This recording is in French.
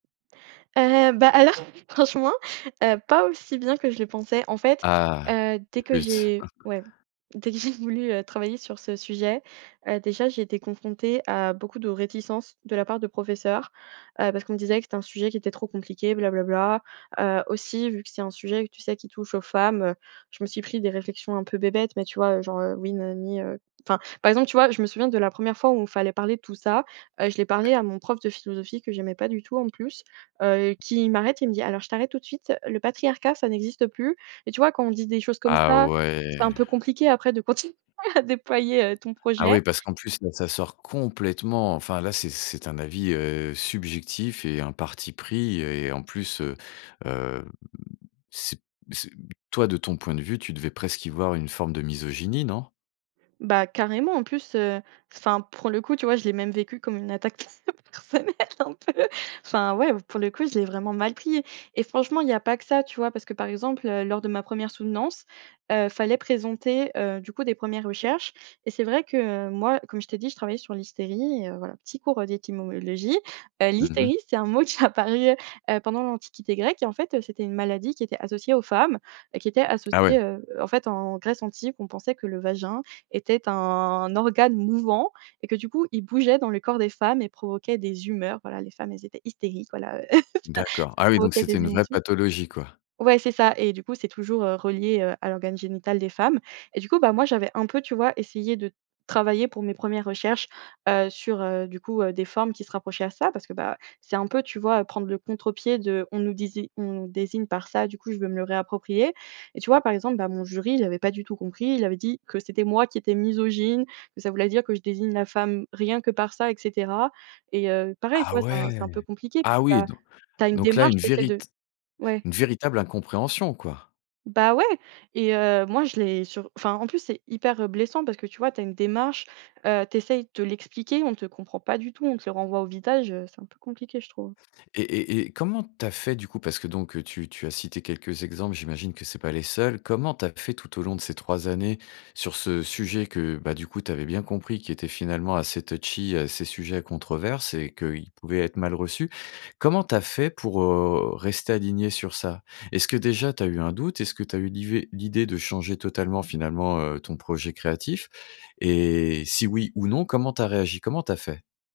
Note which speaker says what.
Speaker 1: Heu, bah, alors franchement, heu, pas aussi bien que je le pensais. En fait,
Speaker 2: Ah,
Speaker 1: heu, dès que
Speaker 2: flûte.
Speaker 1: j'ai, ouais, dès que j'ai voulu, heu, travailler sur ce sujet, heu, déjà, j'ai été confrontée à beaucoup de réticences de la part de professeurs, heu, parce qu'on me disait que c'était un sujet qui était trop compliqué «bla bla bla», heu, aussi vu que c'est un sujet que, tu sais, qui touche aux femmes, heu, je me suis pris des réflexions un peu bébêtes, mais, tu vois, heu, genre: «Heu, oui, na na ni», heu, enfin, par exemple, tu vois, je me souviens de la 1re fois où il fallait parler de tout ça, heu, je l'ai parlé
Speaker 2: Ouais.
Speaker 1: à mon prof de philosophie, que j'aimais pas du tout, en plus, heu, qui m'arrête et il me dit: «Alors, je t'arrête tout de suite, le patriarcat, ça n'existe plus». Et tu vois, quand on dit des choses comme
Speaker 2: Ah,
Speaker 1: ça,
Speaker 2: ouais.
Speaker 1: c'est un peu compliqué après de continuer à déployer, heu, ton
Speaker 2: Ah
Speaker 1: projet.
Speaker 2: oui, parce qu'en plus, là, ça sort complètement, enfin là c'est c'est un avis, heu, subjectif et un parti pris et, en plus, heu, hem, c'est c'est, toi, de ton point de vue, tu devais presque y voir une forme de misogynie, non?
Speaker 1: Bah, carrément, en plus, heu, enfin, pour le coup, tu vois, je l'ai même vécu comme une attaque pers personnelle un peu. Enfin, ouais, pour le coup, je l'ai vraiment mal pris. Et franchement, il y a pas que ça, tu vois, parce que, par exemple, heu, lors de ma 1re soutenance, heu, fallait présenter, heu, du coup, des 1res recherches, et c'est vrai que, moi, comme je t'ai dit, je travaillais sur l'hystérie, et, heu, voilà, petit cours d'étymologie, heu,
Speaker 2: Mmh mh.
Speaker 1: l'hystérie, c'est un mot qui est apparu, heu, pendant l'Antiquité grecque, et en fait, heu, c'était une maladie qui était associée aux femmes, qui était
Speaker 2: Ah
Speaker 1: associée,
Speaker 2: ouais.
Speaker 1: heu, en fait, en Grèce antique, on pensait que le vagin était un organe mouvant et que, du coup, il bougeait dans le corps des femmes et provoquait des humeurs, voilà les femmes, elles étaient hystériques, voilà, heu, ça
Speaker 2: D'accord.
Speaker 1: ça
Speaker 2: Ah oui, donc
Speaker 1: provoquait
Speaker 2: c'était
Speaker 1: des
Speaker 2: une vraie
Speaker 1: émotions.
Speaker 2: pathologie, quoi.
Speaker 1: Ouais, c'est ça, et du coup, c'est toujours, heu, relié, heu, à l'organe génital des femmes. Et, du coup, bah, moi, j'avais un peu, tu vois, essayé de travailler pour mes 1res recherches, heu, sur, heu, du coup, heu, des formes qui se rapprochaient à ça, parce que, bah, c'est un peu, tu vois, prendre le contre-pied de, on nous dési on désigne par ça, du coup, je veux me le réapproprier. Et, tu vois, par exemple, bah, mon jury, il avait pas du tout compris, il avait dit que c'était moi qui étais misogyne, que ça voulait dire que je désigne la femme rien que par ça, et cetera. Et heu, pareil, tu
Speaker 2: Ah
Speaker 1: vois, c'est un c'est un
Speaker 2: ouais!
Speaker 1: peu compliqué parce
Speaker 2: Ah
Speaker 1: que,
Speaker 2: oui,
Speaker 1: bah,
Speaker 2: don
Speaker 1: tu as une
Speaker 2: donc, là
Speaker 1: démarche,
Speaker 2: une
Speaker 1: tu essaies
Speaker 2: vérit
Speaker 1: de ouais.
Speaker 2: une véritable incompréhension, quoi.
Speaker 1: Bah, ouais, et, heu, moi je l'ai sur enfin, en plus, c'est hyper, heu, blessant parce que, tu vois, tu as une démarche, heu, tu essaies de l'expliquer, on te comprend pas du tout, on te le renvoie au visage, heu, c'est un peu compliqué, je trouve.
Speaker 2: Et et et comment tu as fait, du coup? Parce que, donc, tu tu as cité quelques exemples, j'imagine que c'est pas les seuls. Comment tu as fait tout au long de ces 3 années sur ce sujet que, bah, du coup, tu avais bien compris, qui était finalement assez touchy, heu, assez sujet à controverses et qu'il pouvait être mal reçu? Comment tu as fait pour, heu, rester alignée sur ça? Est-ce que, déjà, tu as eu un doute? Est-ce que tu as eu l'ivé l'idée de changer totalement, finalement, heu, ton projet créatif? Et si oui ou non, comment tu as réagi? Comment tu as fait?